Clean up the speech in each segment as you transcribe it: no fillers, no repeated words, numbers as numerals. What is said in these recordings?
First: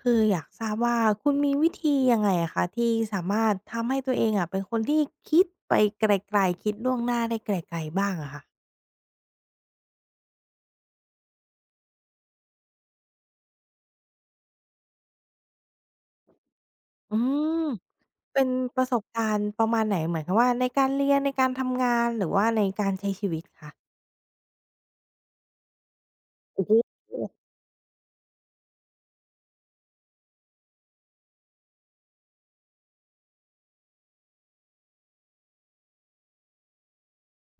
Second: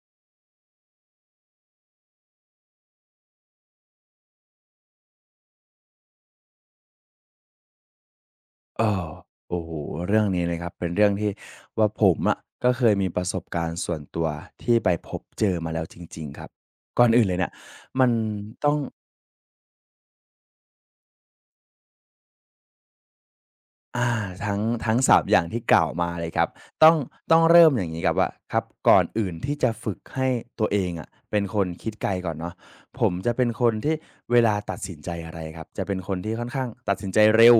คืออยากทราบว่าคุณมีวิธียังไงอะคะที่สามารถทำให้ตัวเองอะเป็นคนที่คิดไปไกลๆคิดล่วงหน้าได้ไกลๆบ้างอะค่ะเออโอ้โหเรื่องนี้เลยครับเป็นเรื่องที่ว่าผมอะก็เคยมีประสบการณ์ส่วนตัวที่ไปพบเจอมาแล้วจริงๆครับก่อนอือื่นเลยเนี่ยมมันเป็นต้อง ประสบการณ์ประมาณไหนหมายความว่าในการเรียนในการทำงานหรือว่าในการใช้ชีวิตคะอาทั้งทั้งสามอย่างที่กล่าวมาเลยครับโอ้โฮต้องต้องเริ่มอย่างนี้ครับว่าครับก่อนอื่นที่จะฝึกให้ตัวเองอะเป็นคนคิดไกลก่อนเนาะผมจะเป็นคนที่เวลาตัดสินใจอะไรครับจะเป็นคนที่ค่อนข้างตัดสินใจเร็ว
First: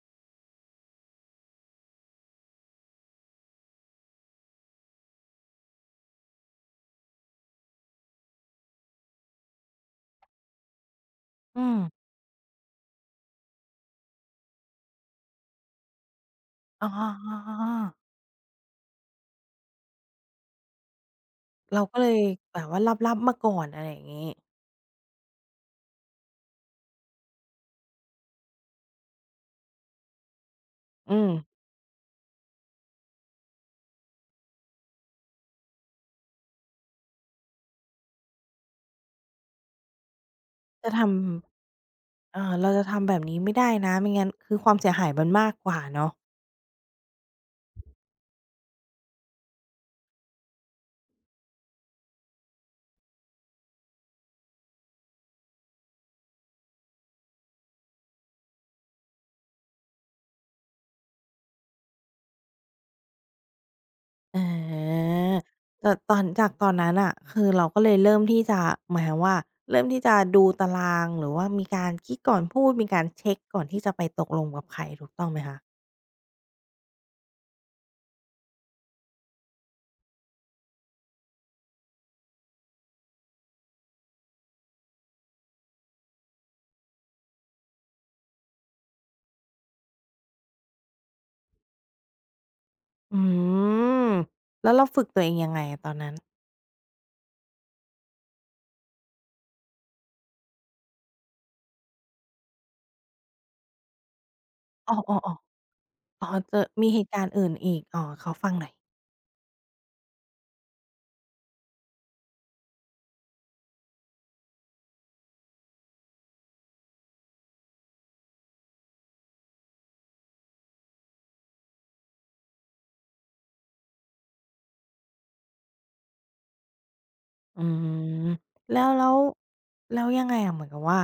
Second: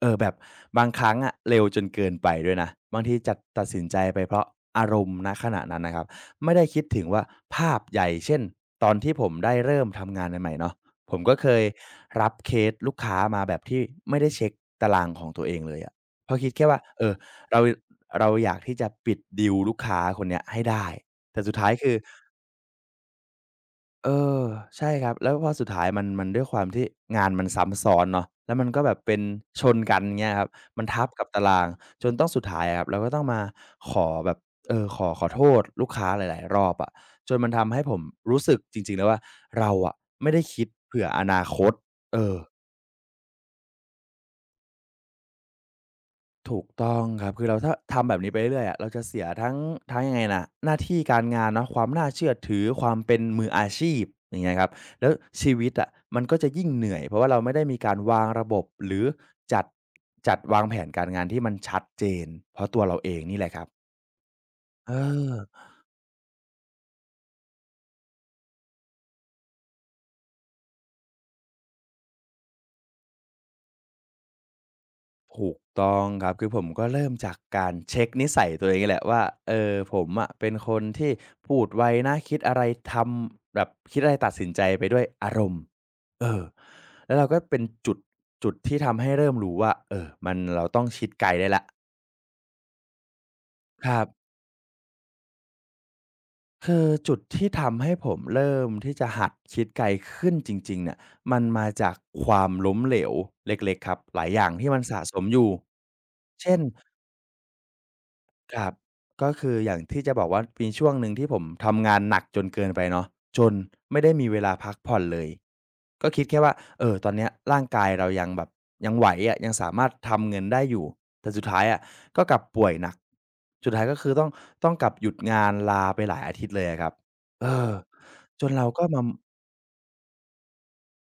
แบบบางครั้งอะเร็วจนเกินไปด้วยนะบางทีจัดตัดสินใจไปเพราะอารมณ์ณขณะนั้นนะครับไม่ได้คิดถึงว่าภาพใหญ่เช่นตอนที่ผมได้เริ่มทำงานใหม่ๆเนาะ ผมก็เคอืยมรับเคสลูกค้ามาแบบที่ไม่ได้เช็คตารางของตัวเองเลยอะเพราะคิดแค่ว่าอ๋อเราๆๆๆเราอยากที่จะปิดดีลลูกค้าคนเนี้ยให้ได้แต่สุดท้ายเราคือก็เลยแบบว่าลับๆมาก่อนอะไรอย่างเองี้อใช่ครับแล้วพอสุดท้ายมันด้วยความที่งานมันซ้ำซ้อนเนาะแล้วมันก็แบบเป็นชนกันเงี้ยครับมันทับอืกับมตารางจนต้องสุดท้ายอะครับเราก็ต้องมาขอแบบขอโทษลูกค้าหลายๆรอบอะจนมันทำให้ผมรู้สึกจริงๆแล้วว่าเราอะไม่ได้คิดจะทเผื่ออนาคตเอำอ เอ่อเราจะทำแบบนี้ไม่ได้นะไม่งั้นคือความเสียหายมันมากกว่าเนาะ ถูกต้องครับคือเราถ้าทำแบบนี้ไปเรื่อยอะเราจะเสียทั้งยังไงน่ะหน้าที่การงานเนาะความน่าเชื่อถือความเป็นมืออาชีพอย่างเงี้ยครับแล้วชีวิตอะมันก็จะยิ่งเหนื่อยเพราะว่าเราไม่ได้มีการวางระบบหรือจัดจัดวางแผนการงานที่มันชัดเจนเพราะตัวเราเองนี่แหละครับอาเออ แต่ตอนจากตอนนั้นน่ะคือเราก็เลยเริ่มที่จะหมายความว่าเริ่มที่จะดูตารางหรือว่ามีการคิดก่อนพูดมีการเช็กก่อนที่จะไปตกลงกับใครถูกต้องไหมถูคะกต้องครับคือผมก็เริ่มจากการเช็คนิสัยตัวเองนี่แหละว่าผมอะเป็นคนที่พูดไวนะคิดอะไรทำแบบคิดอะไรตัดสินใจไปด้วยอารมณ์เออแล้วเราก็เป็นจุดที่ทำให้เริ่มรู้ว่ามันเราต้องคิดไกลได้แล้วอืครับมแล้วเราฝึกตัวเองยังไงอะตอนนั้นคือจุดที่ทำให้ผมเริ่มที่จะหัดคิดไกลขึ้นจริงๆเนี่ยมันมาจากความล้มเหลวเล็กๆครับหลายอย่างที่มันอ้อสะสๆมอยู่ๆอ๋อเจเช่อน มีเหตุการณ์อื่นอีกอ๋อขอฟังคหน่รัอบยก็คืออย่างที่จะบอกว่ามีช่วงหนึ่งที่ผมทำงานหนักจนเกินไปเนาะจนไม่ได้มีเวลาพักผ่อนเลยก็คิดแค่ว่าตอนเนี้ยร่างกายเรายังแบบยังไหวอะยังสามารถทำเงินได้อยู่แต่สุดท้ายอะก็กลับป่วยหนักสุดท้ายก็คือต้องกลับหยุดงานลาไปหลายอาทิตย์เลยอะครับเออือมจนเราแล้ก็วมา แล้วแล้วยังไงอะเหมือนกับว่า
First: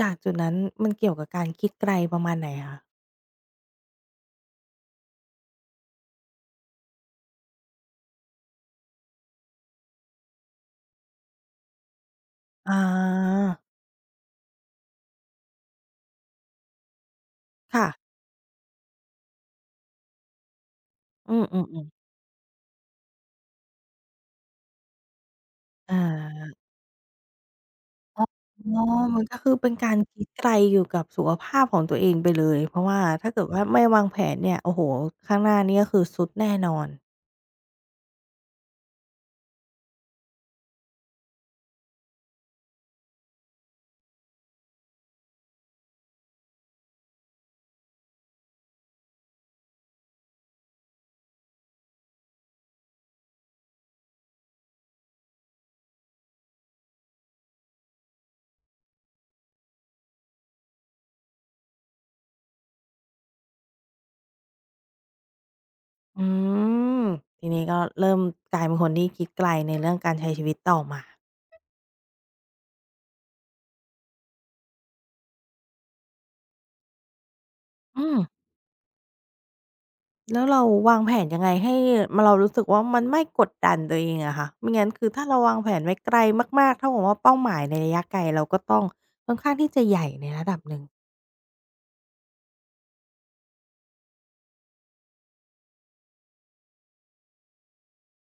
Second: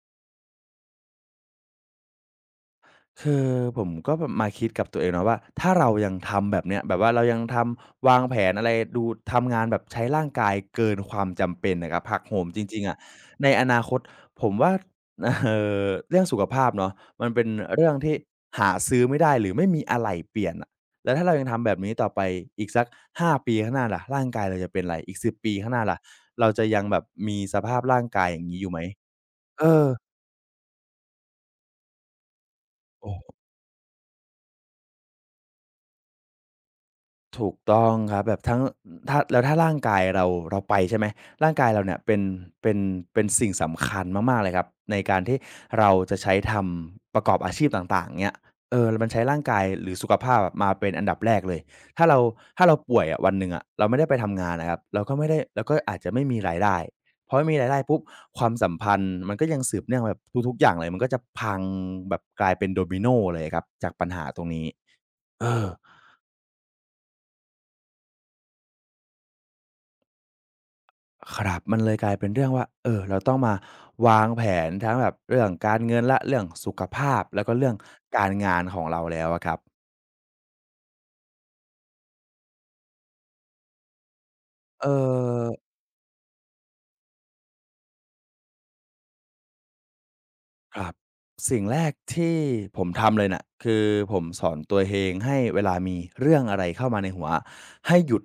จากจุดนั้นมันเกี่ยวกับการคิดไกลประมาณไหนคะคือผมก็แบบมาคิดกับตัวเองเนาะว่าถ้าเรายังทำแบบเนี้ยแบบว่าเรายังทำวางแผนอะไรดูทำงานแบบใช้ร่างกายเกินความจำเป็นนะครับหักโหมจริอางๆอะในอนาคตผมว่า เอ่อเรื่องสุขภาพเนาะมันเป็นค่ะเรื่องที่หาซื้อไม่ได้หรือไม่มีอะไหล่เปลี่ยนน่ะแล้วถ้าเราอืยัมงทำแบบนี้ต่ๆอๆไปอีกสัก5ปีข้างหน้าล่ะร่างกายเราจะเป็นไรอีก10 ปีข้างหน้าอล่ะเราา จะยังแบบมีสภาพร่างกายอย่างงี้อยู่ไหมอ๋อมันก็คือเอเป็นอการคิดไกลอยู่กับสุขภาพของตัวเองไปเลยเพราะว่าโอถ้า้ เกิดว่าไม่วางแผนเนี่ยโอ้โฮข้างหน้านี่ก็คือทรุดแน่นอนถูกต้องครับแบบทั้งถ้าแล้วถ้าร่างกายเราเราไปใช่ไหมร่างกายเราเนี่ยเป็นเป็นสิ่งสำคัญมากๆเลยครับในการที่เราจะใช้ทำประกอบอาชีพต่างๆเงี้ยมันใช้ร่างกายหรือสุขภาพอะมาเป็นอันดับแรกเลยถ้าเราถ้าเราป่วยอะวันหนึ่งอะเราไม่ได้ไปทำงานอะครับเราก็ไม่ได้เราก็อาจจะไม่มีรายได้พอไม่มีรายได้ปุ๊บความสัมพันธ์มันก็ยังสืบเนื่องแบบทุกๆอย่างเลยมันก็จะพังแบบกลายเป็นโดมิโนเลยครับจากปัญหาตรงนี้เออ อืมทีนี้ก็เริ่มกลายเป็นคนที่คิดไกลในเรื่องการใช้ชีวิตต่อมาครับมันเลยกลายเป็นเรื่องว่าเราต้องมาวางแผนทั้งแบบเรื่องการเงินและเรื่องสุขภาพแล้วก็เรื่องอืม การงานของเราแล้วอะครับแล้วเราวางแผนยังไงให้มเรารู้สึกว่ามันไม่กดดันตัวเองอะคะไม่เออ งั้นคือถ้าเราวางแผนไว้ไกลมากๆเท่ากับว่าเป้าหมายในระยะไกลเราก็ต้องค่อนข้างที่จะใหญ่ในระดับหคนึ่งรับสิ่งแรกที่ผมทำเลยน่ะคือผมสอนตัวเองให้เวลามีเรื่องอะไรเข้ามาในหัวให้หยุด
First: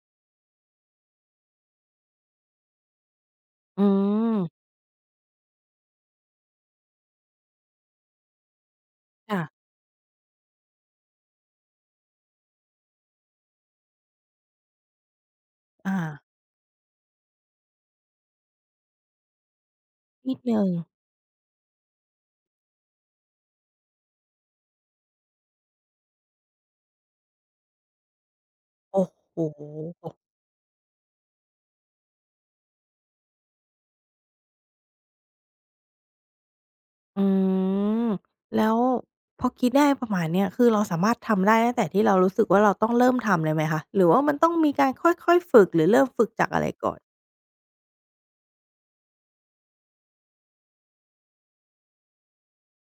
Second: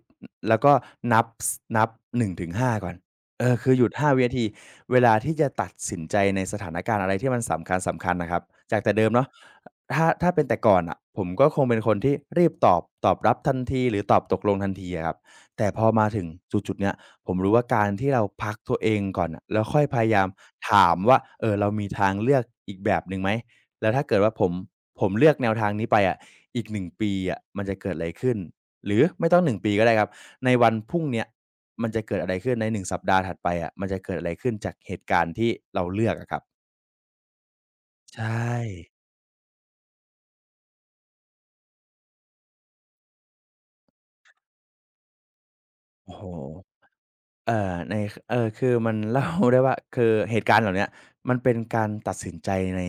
แล้วก็นับสนับ1-5ก่อนคือหอืยุด5วินาทีมเวลาที่จะตัดสินใจในสถานการณ์อะไรที่มันสำคัญๆน่ะครับจากแต่เดิมเนาะค่ะถ้าเป็นแต่ก่อนน่ะผมก็คงเป็นคนที่รีบตอบรับทันทีหรือตอบตกลงทันทีอะครับแต่พออามาถึงจุดๆเนี้ย ผมรู้ว่าการที่เราพักตัวเองก่อนน่ะแล้วค่อยพยายามนิดหนึ่งถามว่าเรามีทางเลือกอีกแบบหนึ่งไหมแล้วถ้าเกิดว่าผมเลือกแนวทางนี้ไปอะอีกหนึ่งปีอะมันจะเกิดอะไรขึ้นหรืโออไม่ต้อง้หนึ่โงปีก็ได้ครับฮ ในวันพรุ่งเนี้ยมันจะเกิดอะไรขึ้นในหนึ่งสัปดาห์ถัดไปอะมันจะเกิดอะไรขึ้นจากเหตุการณ์ที่เราเลือกอะครับอืมใช่แล้วพอคิดได้ประมาณเนี้ยคือเราสามารถทำได้ตั้งแต่ที่เรารู้สึกว่าเราต้องเริ่มทำเลยไหมคะหรือว่ามันต้องมีการค่อยๆฝึกหรือเริ่มโอ้โฮ ฝึกจากอะไรก่อนเอ่อในคเอ่อคือมันเล่าได้ว่า คือเหตุการณ์เหล่าเนี้ยมันเป็นการตัดสินใจใน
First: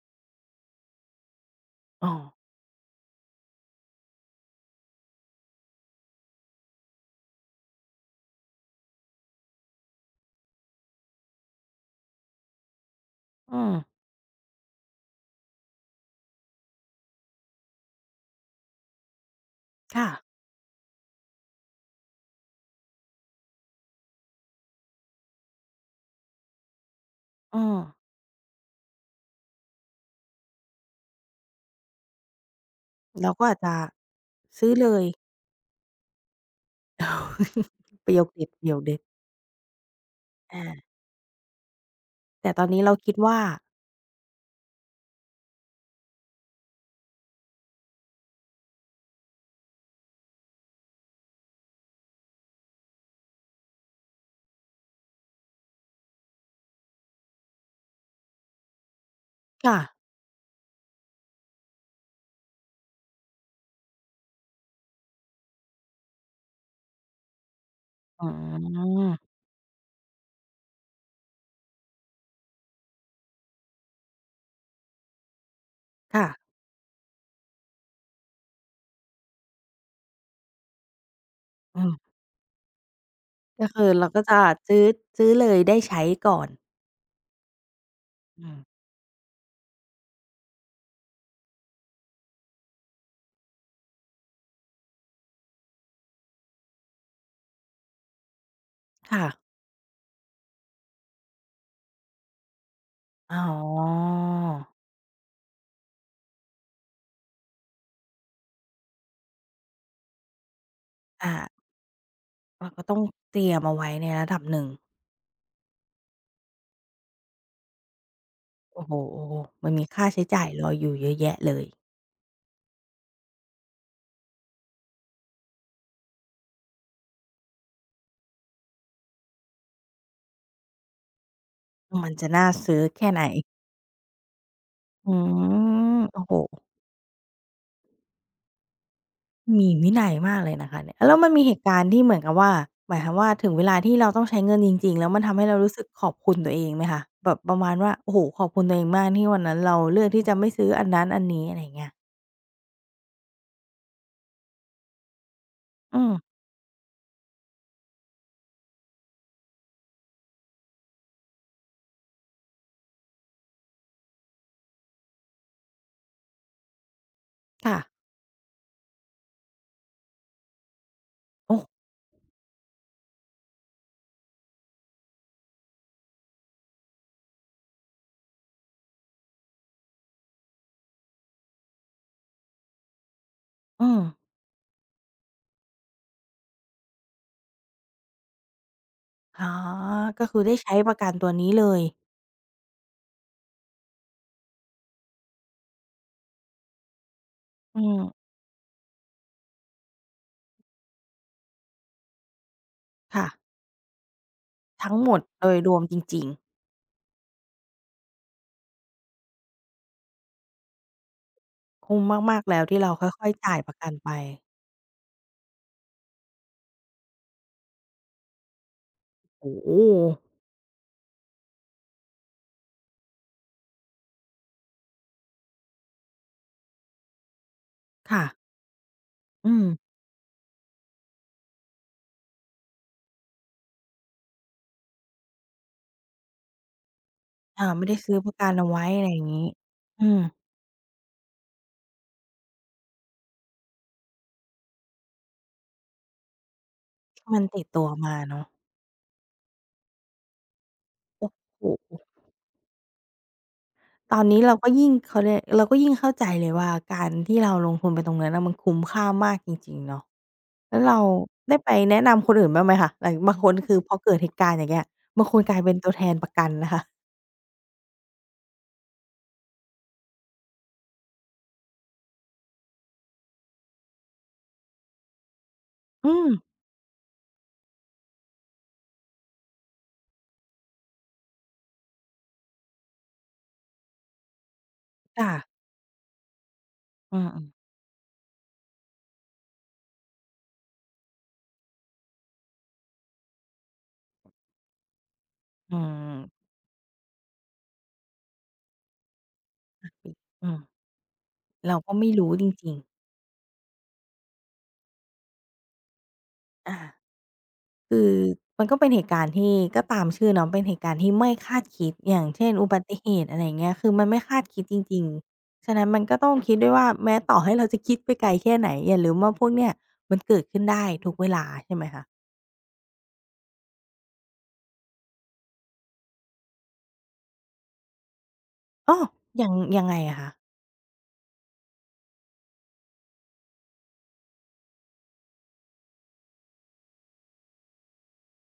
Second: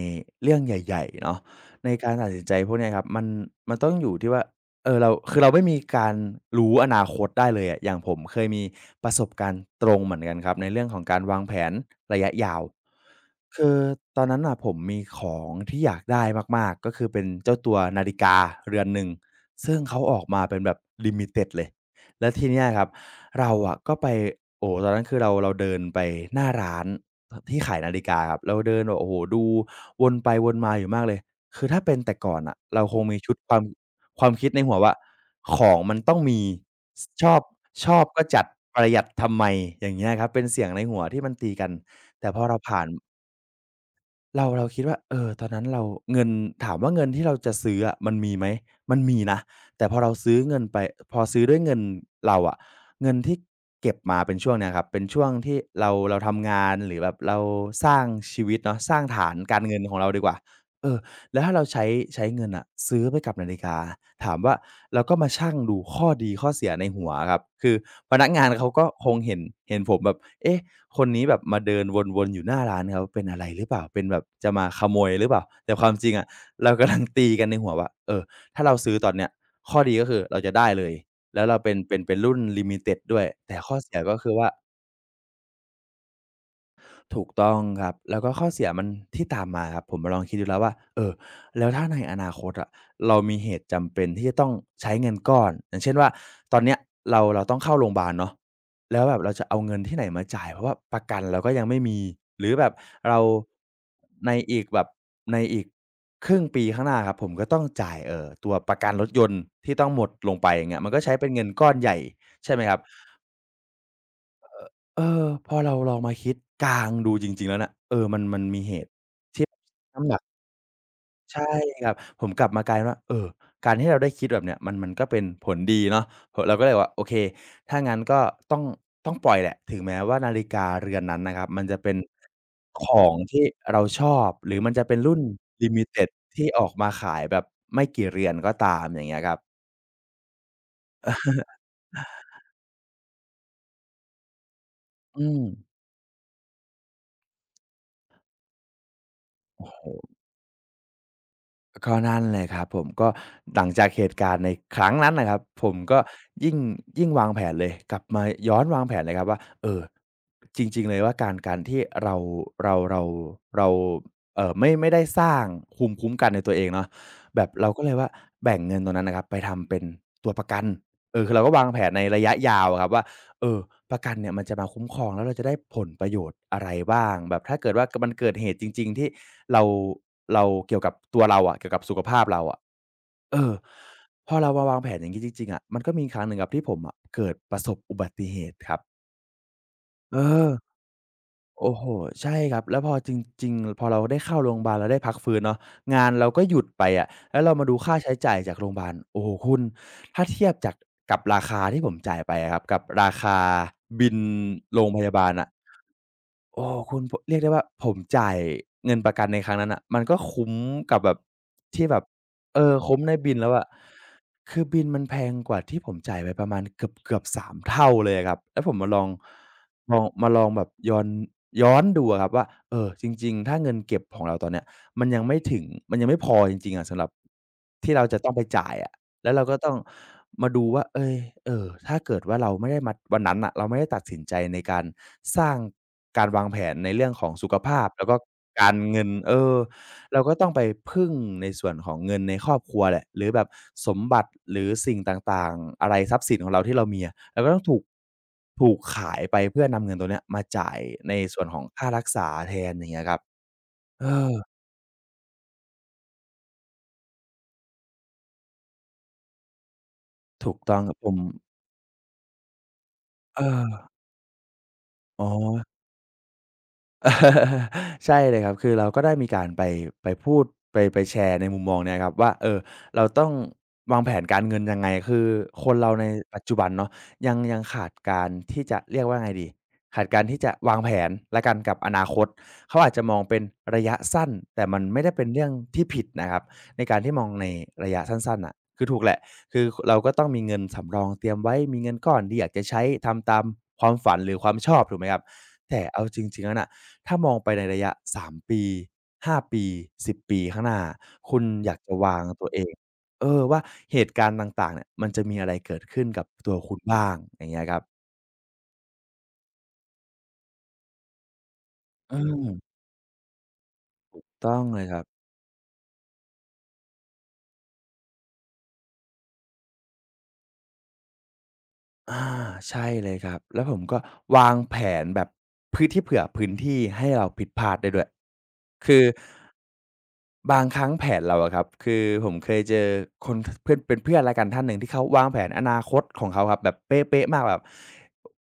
เรื่องใหญ่ๆเนาะในอ๋กาอรตัดสินใจพวกเนี้ยครับมันต้องอยู่ที่ว่าเราคือเราไม่มีการรู้อนาคตได้เลยอะอย่างผมเคยมีประสบการณ์ตรงเหมือนกันครับในเรื่องของการวางแผนระยะยาวอืคืมอตอนนั้นน่ะผมมีของที่อยากได้มากๆก็คือเป็นเจ้าตัวนาฬิกาเรือนหนึ่งซึ่งเขาค่ะออกมาเป็นแบบลิมิติดเลยแล้วทีเนี้ยครับ เราอะก็ไปโอ้โฮตอนนั้นคือเราเดินไปหน้าร้านอืที่ขายมนาฬิกาครับเราเดินแบบโอ้โฮดูวนไปวนมาอยู่มากเลยคือถ้าเป็นแต่ก่อนน่ะเราคงมีเราชุดก็คอาวาจมจะความคิดในซื้อหัวเลว่าย ของมันต้องมีชอบชอบ ประโยก็คจัดเด็ดประโยปคระหเด็ดยัดทำไมอย่างเงี้ยครับเป็นเสีอายงในหัวที่มันตีกันแต่พอแต่เราตอนผ่านี้น เราคิดว่าเราคิดว่าเออตอนนั้นเราเงินถามว่าเงินที่เราจะซื้ออะมันมีไหมมันมีนะแต่พอเราซื้อเงินไปพอซื้อด้วยเงินเราอะเงินที่เก็บมาเป็นช่วงเนี้ยครับเป็นช่วงที่เราทำงานหรือแบบเราสร้างชีวิตเนาะสร้างฐานการค่ะเงินของเราดีกว่าเออแล้วถ้าเราใช้เงินอ่ะซื้อไปกับนาฬิกาถามว่าเราก็มาชั่งดูข้อดีข้อเสียในหัวอะครับคือพอ๋อนักงานเขาก็คงเห็นผมแบบเอ๊ะ คนนี้แบบมาเดินวนๆอยู่หน้าร้านเขาเป็นอะไรหรือเปล่าเป็นแบบจะมาขโมยหรือเปล่าแต่ความจริงค่ะอะเรากำลังตีกันในหัวว่าเออถ้าเราซื้อตอนเนี้ยข้อดีก็คือเราจะได้เลยแล้วเราเป็นอืเป็นเป็มนรุ่นลิมิต e ดด้วยแต่ก็ข้อคือเสียเราก็ก็คือจะว่า ซื้อซื้อเลยได้ใช้ก่อนถูกต้องครับแล้วก็ข้อือมเสียมันที่ตามมาครับ ผมมาลองคิดดูแล้วว่า เออ แล้วถ้าในอนาคตอะเรามีเหตุจำเป็นที่จะต้องใช้เงินก้อนอย่างเช่นว่าตอนเนี้ยเราต้องเข้าโรงบาลเนาะแล้วแบบค่ะเราจะเอาเงินที่ไหนมาจ่ายเพราะว่าประกันเราก็ยังไม่มี หรือแบบเราอ๋อในอีกแบบในอีกครึ่งปีข้างหน้าครับผมก็ต้องจ่ายตัวประกันรถยนต์ที่ต้องหมดลงไปอย่างเงี้ยมันก็ใช้เป็นอา เงินก้อนใหญ่ใช่ไหมเราครับ ก็ต้องเตรียมเอาไว้ในระดับหนึ่งเออพอเราลองมาคิดกลางดูจริงๆแล้วน่ะเออมันมีเหโอ้ตุโฮที่มันมีน้ำค่าหนักใช้จ่ายรออยู่เยอะแยะใช่เลยครับผมกลับมากลายเป็นว่าเออการที่เราได้คิดแบบเนี้ยมันก็เป็นผลดีเนาะเราก็เลยว่าโอเคถ้างั้นก็ต้องต้องปล่อยแหละถึงแม้ว่านาฬิกาเรือนนั้นนะครับมันจะเป็นมันจะน่าขซื้ออแค่งไหนที่เราชอบหรือมันจะเป็นอืรุ่นลิมิมติดโอ้โฮที่ออกมาขายแบบไม่กี่เรือนก็ตามอย่างเงี้ยครับมีวินัยมากเลยนะคะเนี่ยแล้วมันมีเหตุการณ์ที่เหมือนกับว่าหมายความว่าถึงเวลาที่เราต้องใช้เงินจริงๆแล้วมันอืทำมให้เรารู้สึกขอบคุณตัวเองไหมคะแบบประมาณว่าโอ้โฮขอบคุณตัวเองมากที่วันนั้นโอ้เราโฮ เลือกที่จะไม่ซื้ออันนั้นอันนี้อะไรอย่างเงี้ก็ยนั่นเลยครับผมก็หลังจากเหตุการณ์ในครั้งนั้นนะครับผมก็อืมยิ่งยิ่งวางแผนเลยกลับมาย้อนวางแผนเลยครับว่าเอ่อจริงๆเลยว่าการที่เราเราเราไม่ได้สร้างภูมิคุ้มกันในตัวเองเนาะแบบเราค่ะก็เลยว่าแบ่งเงินตรงนั้นนะครับไปทำเป็นตัวประกันเออคือเราก็โอ้วางแผนในระยะยาวอะครับว่า เออประกันเนี่ยมันจะมาคุ้มครองแล้วเราจะได้ผลประโยชน์อะไรบ้างแบบถ้าเกิดว่ากมันเกิดเหตุจริงๆที่เราเราเกี่ยวกับตัวเราอะเกี่ยวกับสุขภาพเราอะเอออืมพอเรามาวางแผนอย่างงี้จริงๆอะมันก็มีครั้งหนึ่งครับที่ผมอะเกิดประสบอุบัติเหตุครับอ๋อเอก็คืออ ได้ใช้ประกันตัวนี้เลโอ้ยโฮใช่ครับแล้วพอจริงๆพอเราได้เข้าโรงบาลเราได้พักฟื้นเนาะงานเราก็หยุดไปอะแล้วเรามาดูอืค่าใช้มจ่ายจากโรงบาลโอ้โฮคุณถ้าเทียบจากกับราคาที่ผมจ่ายไปอะครับกับราค่ะคาบิลโรงทั้งพหมยาดบาลโดอะ ยรวมจริงๆ โอ้คุณพเรียกได้ว่าผมจ่ายเงินประกันในครั้งนั้นน่ะมันก็คุ้มกับแบบที่แบคุ้บมมากๆเอแล้วอที่เราคุ้มในค่อยบิลๆแล้วจ่ายอะประกันไปคือบิลมันแพงกว่าที่ผมจ่ายไปประมาณเกือบๆสามเท่าเลยอะครับแล้วผมมาลองโอ้โฮมาลองแบบย้อนดูอะครับว่าเออจริงๆถ้าเงินเก็บของเราตอนเนี้ยมันยังไม่ถึงมันยังไม่พอจริงๆอะสำหรับที่เราจะค่ะต้องไปจ่ายอะ แล้วเราอืก็มต้องมาดูว่าเอยเออถ้าเกิดว่าเราไม่ได้มาวันนั้นน่ะเราไม่ได้ตัดสินใจในการสร้างการวางแผนในเรื่องของสุขอาภาไม่พได้แล้วซื้ก็อประกันเอาการไว้อะเงิไรนอย่างเองี้ออืมเราก็ต้องไปพึ่งในส่วนของเงินในครอบครัวแหละหรือแบบสมบัติหรือสิ่งต่างๆอะไรทรัพย์สินของเราที่เรามีอะที่เรามันก็ต้อติงดถูกตัวมาเนาะถูกขายไปเพื่อนำเงินตรงเนี้ยมาจ่ายในส่วนของโอ้ค่ารัโฮกษาแทนอย่างเงี้ยครับเอตอนอนี้เราก็ยิ่งเขาเรียกเราก็ยิ่งเข้าใจเลยว่าการที่เราลงทุนไปตรงนั้นน่ะมันคุ้มค่ามากจริงๆเนาะถูกต้แล้องวครับเราผมได้ไปแนะนำคนอื่นบ้างไหมคะหลังบางคนคือเออพอเกิดเหตุการณ์อย่างเงี้ยอ๋อ บางคนกลายเป็นตัวแทนประกันนะคะ ใช่เลยครับคือเราก็ได้มีการไปไปพูดไปไปแชร์ในมุมมองเนี้ยครับว่าเออเราต้องวางแผนการเงินยังไงคือคนเราในอืมปัจจุบันเนาะยังขาดการที่จะเรียกว่าไงดีขาดการที่จะวางแผนและกันกับอนาคตเขาอาจจะมองเป็นระยะสั้นแต่มันไม่ได้เป็นค่ะเรื่องที่ผิดนะครับในการที่อืมอองในๆระยะสั้นๆอ่ะคือถูกแหละคือเราก็ต้องมีเงินสำรองเตรียมไว้มีเงินก้อนที่อยากจะใช้ทำตามความฝันหรือความชอบถูกไหมครับอืแต่เอาจริงๆมแล้วน่ะ ถ้ามองไปในระยะ3ปี5ปี10ปีอืมข้างหน้าคุณอยาเรากจะก็ไม่วางรู้จตัวเอริงงเออว่าเหตุการณ์ต่างๆเนี่ยมันจะมีอะไรเกิดขึ้นกับตัวๆคุอา ณบ้างอย่างเงี้ยครับคือมันก็เป็นเหตุการณ์ที่ก็ตามชื่อเนาะเป็นเหตุการณ์ที่ไม่คาดคิดอือย่างเช่นอุมบัติเหตุอะไรอย่างเงี้ยคือมันไม่คาดต้อคิงดจเลยครัริบงๆฉะนั้นมันก็ต้องคิดด้วยว่าแม้ต่อให้เราจะคิดไปไกลแค่ไหนอย่าลืมว่าพวกเนี้ยมันเกิดขึ้นได้ทุกเวลาใช่ไหมคะอาใช่เลยครับแล้วผมก็วางแผนแบบพื้นที่เผื่อพื้นที่ให้เราผิดพลาดได้ด้วยอ้คืออ ยังยังไงอะคะบางครั้งแผนเราอะครับคือผมเคยเจอคนเพื่อนเป็นเพื่อนแล้วกันท่านหนึ่งที่เขาวางแผนอนาคตของเขาครับแบบเป๊ะๆมากแบบ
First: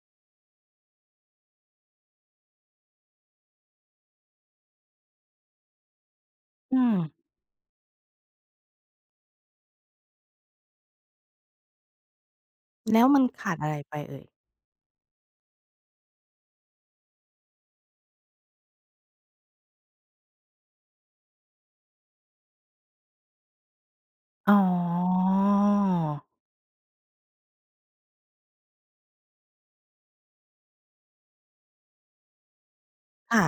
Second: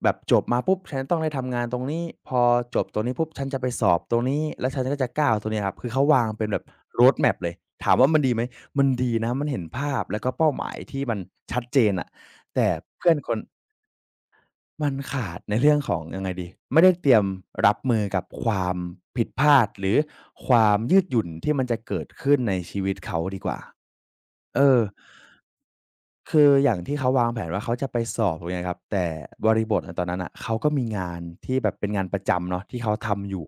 แบบจบมาปุ๊บฉันต้องได้ทำงานตรงนี้พอจบตรงนี้ปุ๊บฉันจะไปสอบตรงนี้แล้วฉันก็จะก้าวตรงนี้ครับคือเขาวางเป็นแบบ อืม road m เลยถามว่ามันดีไหมมันดีนะมันเห็นภาพแล้วก็เป้าหมายที่มันชัดเจนอะแต่แล้วเพื่อนมันคน ขาดอะไรไปเอ่ยมันขาดในเรื่องของยังไงดีไม่ได้เตรียมรับมือกับความผิดพลาดหรือความยืดหยุ่นที่มันจะเกิดขึ้นในชีวิตเขาดีกว่าอ๋เออ อคืออย่างที่เขาวางแผนว่าเขาจะไปสอบอย่างเงี้ยครับแต่บริบทอะตอนนั้นน่ะเขาก็มีงานที่แบบเป็นงานประจำเนาะที่เขาทำอค่ะยู่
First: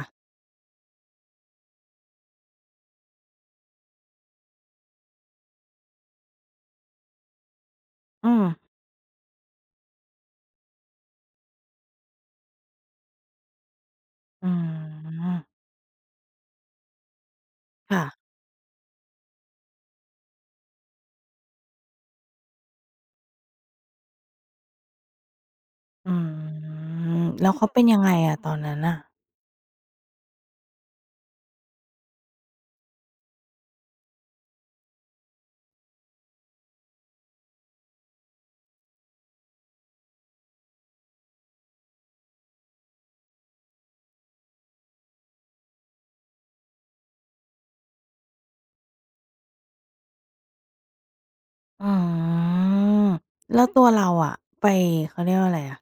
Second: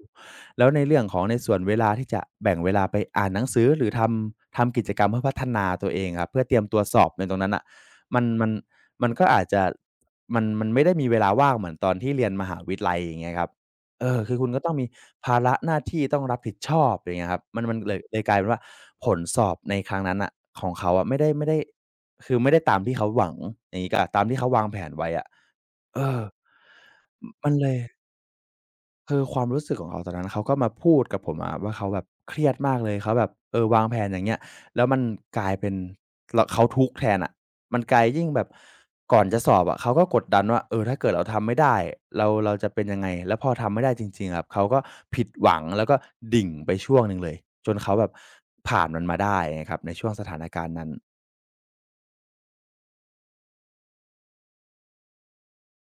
แล้วในเรื่องของในส่วนเวลาที่จะแบ่งเวลาไปอ่านหนังสือหรือทำกิจกรรมเพื่อพัฒนาตัวเองครับเพื่อเตรียมตัวสอบในตรงนั้นน่ะมันอืมมันมันก็อาจจะมันมันไม่ได้มีเวลาว่างเหมือนตอนที่เรียนมหาวิทยาลัยอย่างเงี้ยครับเออคือคุณอืก็ต้องมีภามระหน้าที่ต้องรับผิดชอบอย่างเงี้ยครับมันมันเลยค่ะเลยกลายเป็นว่าผลสอบในครั้งนั้นน่ะของเขาอะไม่ได้ คือไม่ได้ตามที่เขาหวังอย่างงี้ก็ตามที่เขาวางแผนไว้อะเออือมมัแล้วนเลเขายเป็นยังไงอะตอนนั้นน่ะ คือความรู้สึกของเขาตอนนั้นเขาก็มาพูดกับผมอะว่าเขาแบบเครียดมากเลยเขาแบบเออวางแผนอย่างเงี้ยแล้วมันกลายเป็นรเขาทุกข์แทนน่ะมันกลายยิ่งแบบก่อนจะสอบอะเขาก็กดดันว่าเออถ้าเกิดเราทำไม่ได้เราจะเป็นยังไงแล้วพอทำไม่ได้จริงๆอะเขาก็ผิดหวังแล้วก็ดิ่งไปช่วงหนึ่งเลยจนเขาแบบผ่านมันมาได้อย่างเงี้ยครับในช่วงสถานการณ์นั้นอ๋อแล้วตัวเราอะไปเขาเรียกว่าอะไรอะ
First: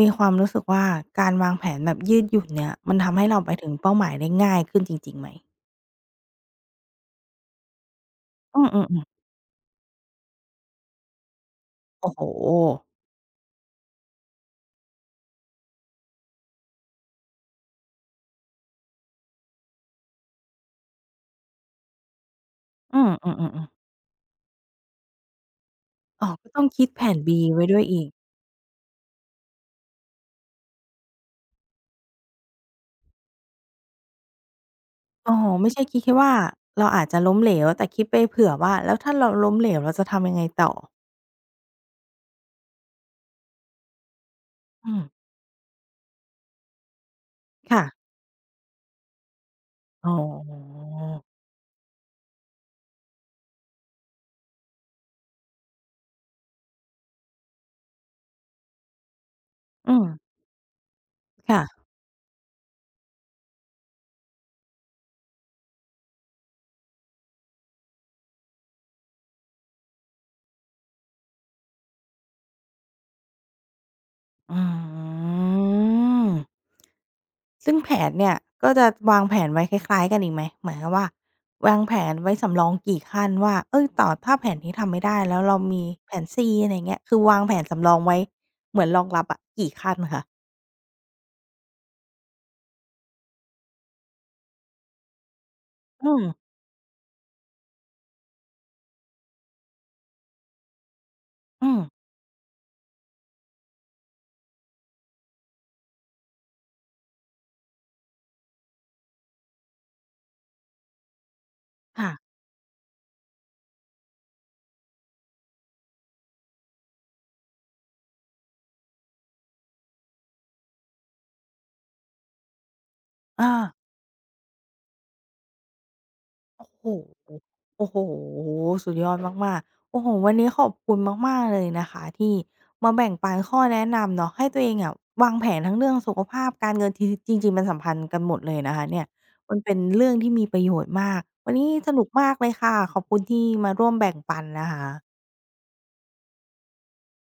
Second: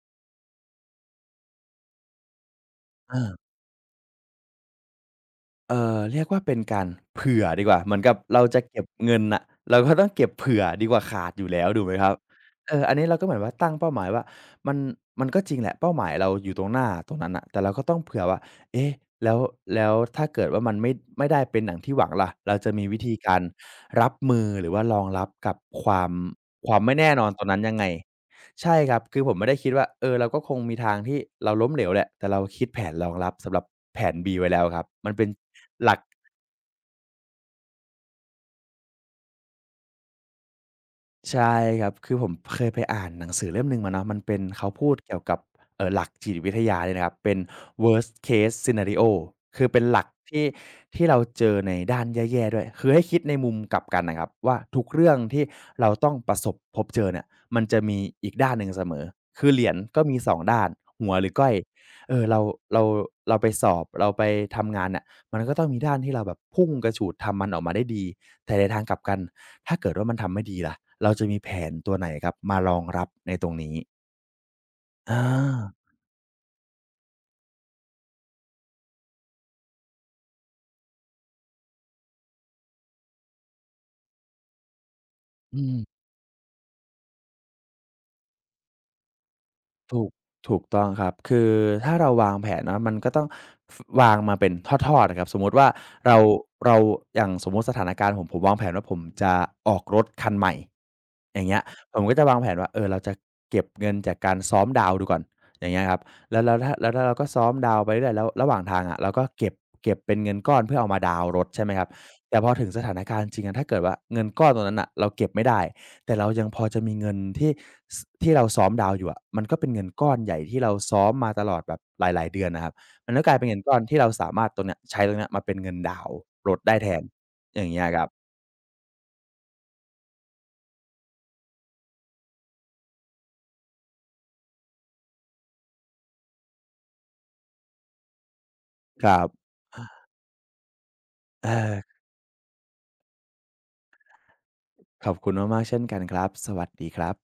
มีความรู้สึกว่าการวางแผนแบบยืดหยุ่นเนี่ยมันทำให้เราเออ ไปถึงเป้าหมายได้ง่ายขึ้นจริงๆไหมเอ่อเรียกว่าเป็นการเผื่อดีกว่าเหมือนกับเราอืจะเก็บมๆเงินๆน่ะเราก็ต้องเก็บเผื่อดีกว่าขาดอยู่แล้วถูกไหมครัโอ้บโฮเอออันนี้เราก็เหมือนว่าตั้งเป้าหมายว่ามันมันก็จริงแหละเป้าหมายเราอยู่ตรงหน้าตรงนั้นน่ะแต่เราก็ต้องเผื่อว่าเอ๊ะแล้วแล้วถ้าเกิดว่ามันไม่ได้เป็นดั่งที่หวังล่ะเราจะมีวิอืมธีการๆๆๆรับมือหรือว่ารองรับกับความอ๋อก็ต้องความคิดไม่แผแน่น นอนต B รงนั้นไว้ยังด้วไงยอีกใช่ครับคือผมไม่ได้คิดว่าเออเราก็คงมีทางที่เราล้มเหลวแหละแต่เราคิดแผนรองรับสำหรับแผน B ไว้แล้วครับมันเป็น อ๋อไม่ใช่หลัคิกดแค่ว่าเราอาจจะล้มเหลวแต่คิดไปเผื่อว่าแล้วถ้าเราล้มเหลวเราจะทำยังไงต่อใช่ครับคือผมเคยไปอ่านหนังสือเล่มหนึ่งมาเนาะมันเป็นเขาพูอืดมเกี่ยวกับหลักจิตวิทยาเนี่ยนะครับเป็น ค่ะ worst case scenario คือเป็นหลักอ๋อที่เราเจอในด้านแย่ๆด้วยคือให้คิดในมุมกลับกันน่ะครับว่าทุกเรื่องที่เราต้องประสบพบเจอเนี่ยมันจะมีอีกด้านหนึ่งเสมอคือเหรียญอืก็มมีสองด้านหัวหรือก้อยค่ะเออเราเราไปสอบเราไปทำงานเนี่ย มันก็ต้องมีด้านที่เราแบบพุ่งกระฉูดทำมันออกมาได้ดีแต่ในทางกลับกัน ถ้าเกิดว่ามันทำไม่ดีล่ะ เราจะมีแผนตัวไหนครับมารองรับในตรงนี้ออาืม ซึ่งแผนเนี่ยก็จะวางแผนไว้คล้ายๆกันอีกไหมหมายความว่าวางแผนไว้สำรองกี่ขั้นว่าเฮ้ยต่อถ้าแผนนี้ทำไม่ได้แล้วเราอืม มีแผน C อะไรอย่างเงี้ยคือวางแผนสำรองไว้เหมือนรองรับอะกี่ขั้นถูกคะถูกต้องครับคือถ้าเราวางแผนเนาะมันก็ต้องฟวางมาเป็นทอดๆอะครับสมมุติว่าอืเรามเราอย่างสมมุติสถานการณ์ผมวางแผนว่าผมจะออกรถคันใหม่อย่างเงี้ยอืมผมก็จะวางแผนว่าเออเราจะเก็บเงินจากการซ้อมดาวน์ดูก่อนอย่างเงี้ยครับแล้วถ้าเราก็ซ้อมดาวน์ไปเรื่อยแล้วระหว่างทางอะเราก็เก็บเป็นเงินก้อนเพื่อเอามาดาวน์รถใช่ไหมครับค่ะแต่พอถึงสถานการณ์จริงอะถ้าเกิดว่าเงินก้อนตรงนั้นน่ะเราเก็บไม่ได้ แต่เรายังพอจะมีเงินที่สที่เราซ้อมดาวอยู่อะมันก็เป็นเงินก้อนใหญ่ที่เราซ้อมมาตลอดแบบหลายๆเดือนน่ะครับมันก็กลายเป็นอา เงินก้อนที่เราสามารถตรงเนี้ยใช้ตรงเนี้ยมาเป็นเงินดาวน์รถโอ้ได้โฮแทนอย่างเงี้ยโอ้โฮครับสุดยอดมากๆโอ้โฮวันนี้ขอบคุณมากๆเลยนะคะที่มาแบ่งปันข้อแนะนำเนาะให้ตัวเองอะวางแผนทั้งเรื่องสุขภาพการเงินทีจริงๆมันสัมพันธ์กันหมดเลยนะคะเนี่ยครับมันเป็นเรื่องที่มีประโยชน์มากเอวันนี้อสนุกมากเลยค่ะขอบคุณที่มาร่วมแบ่งปันนะคะขอบคุณมากๆเช่นกันครับสวัสดีครับ